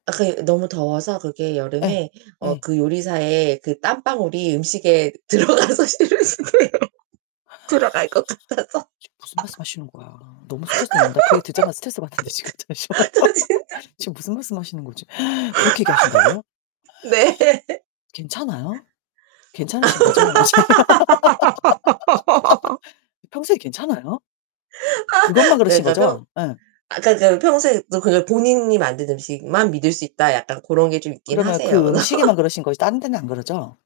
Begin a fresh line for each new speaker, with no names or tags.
아 그게 너무 더워서 그게
예.
여름에 어
예.
그 요리사에 그 땀방울이 음식에 들어가서 싫으시대요. 들어갈 것 같아서.
지금 무슨 말씀하시는 거야? 너무 스트레스 된다. 그 얘기 듣자마자 스트레스 받는데 지금 잠시만.
같아 저 진짜
지금 무슨 말씀하시는 거지? 그렇게 얘기 하신다고요?
네.
괜찮아요? 괜찮으신 거죠? 평소에 괜찮아요?
아
그것만 그러신
그니까 평
거죠? 예.
아 그니까 그니까 '평소에도 그 본인이 만든 음식만 믿을 수 있다.' 약간 고런 게 좀 있긴
그러면
하세요.
그 음식에만 그러신 거지 다른 데는 안 그러죠?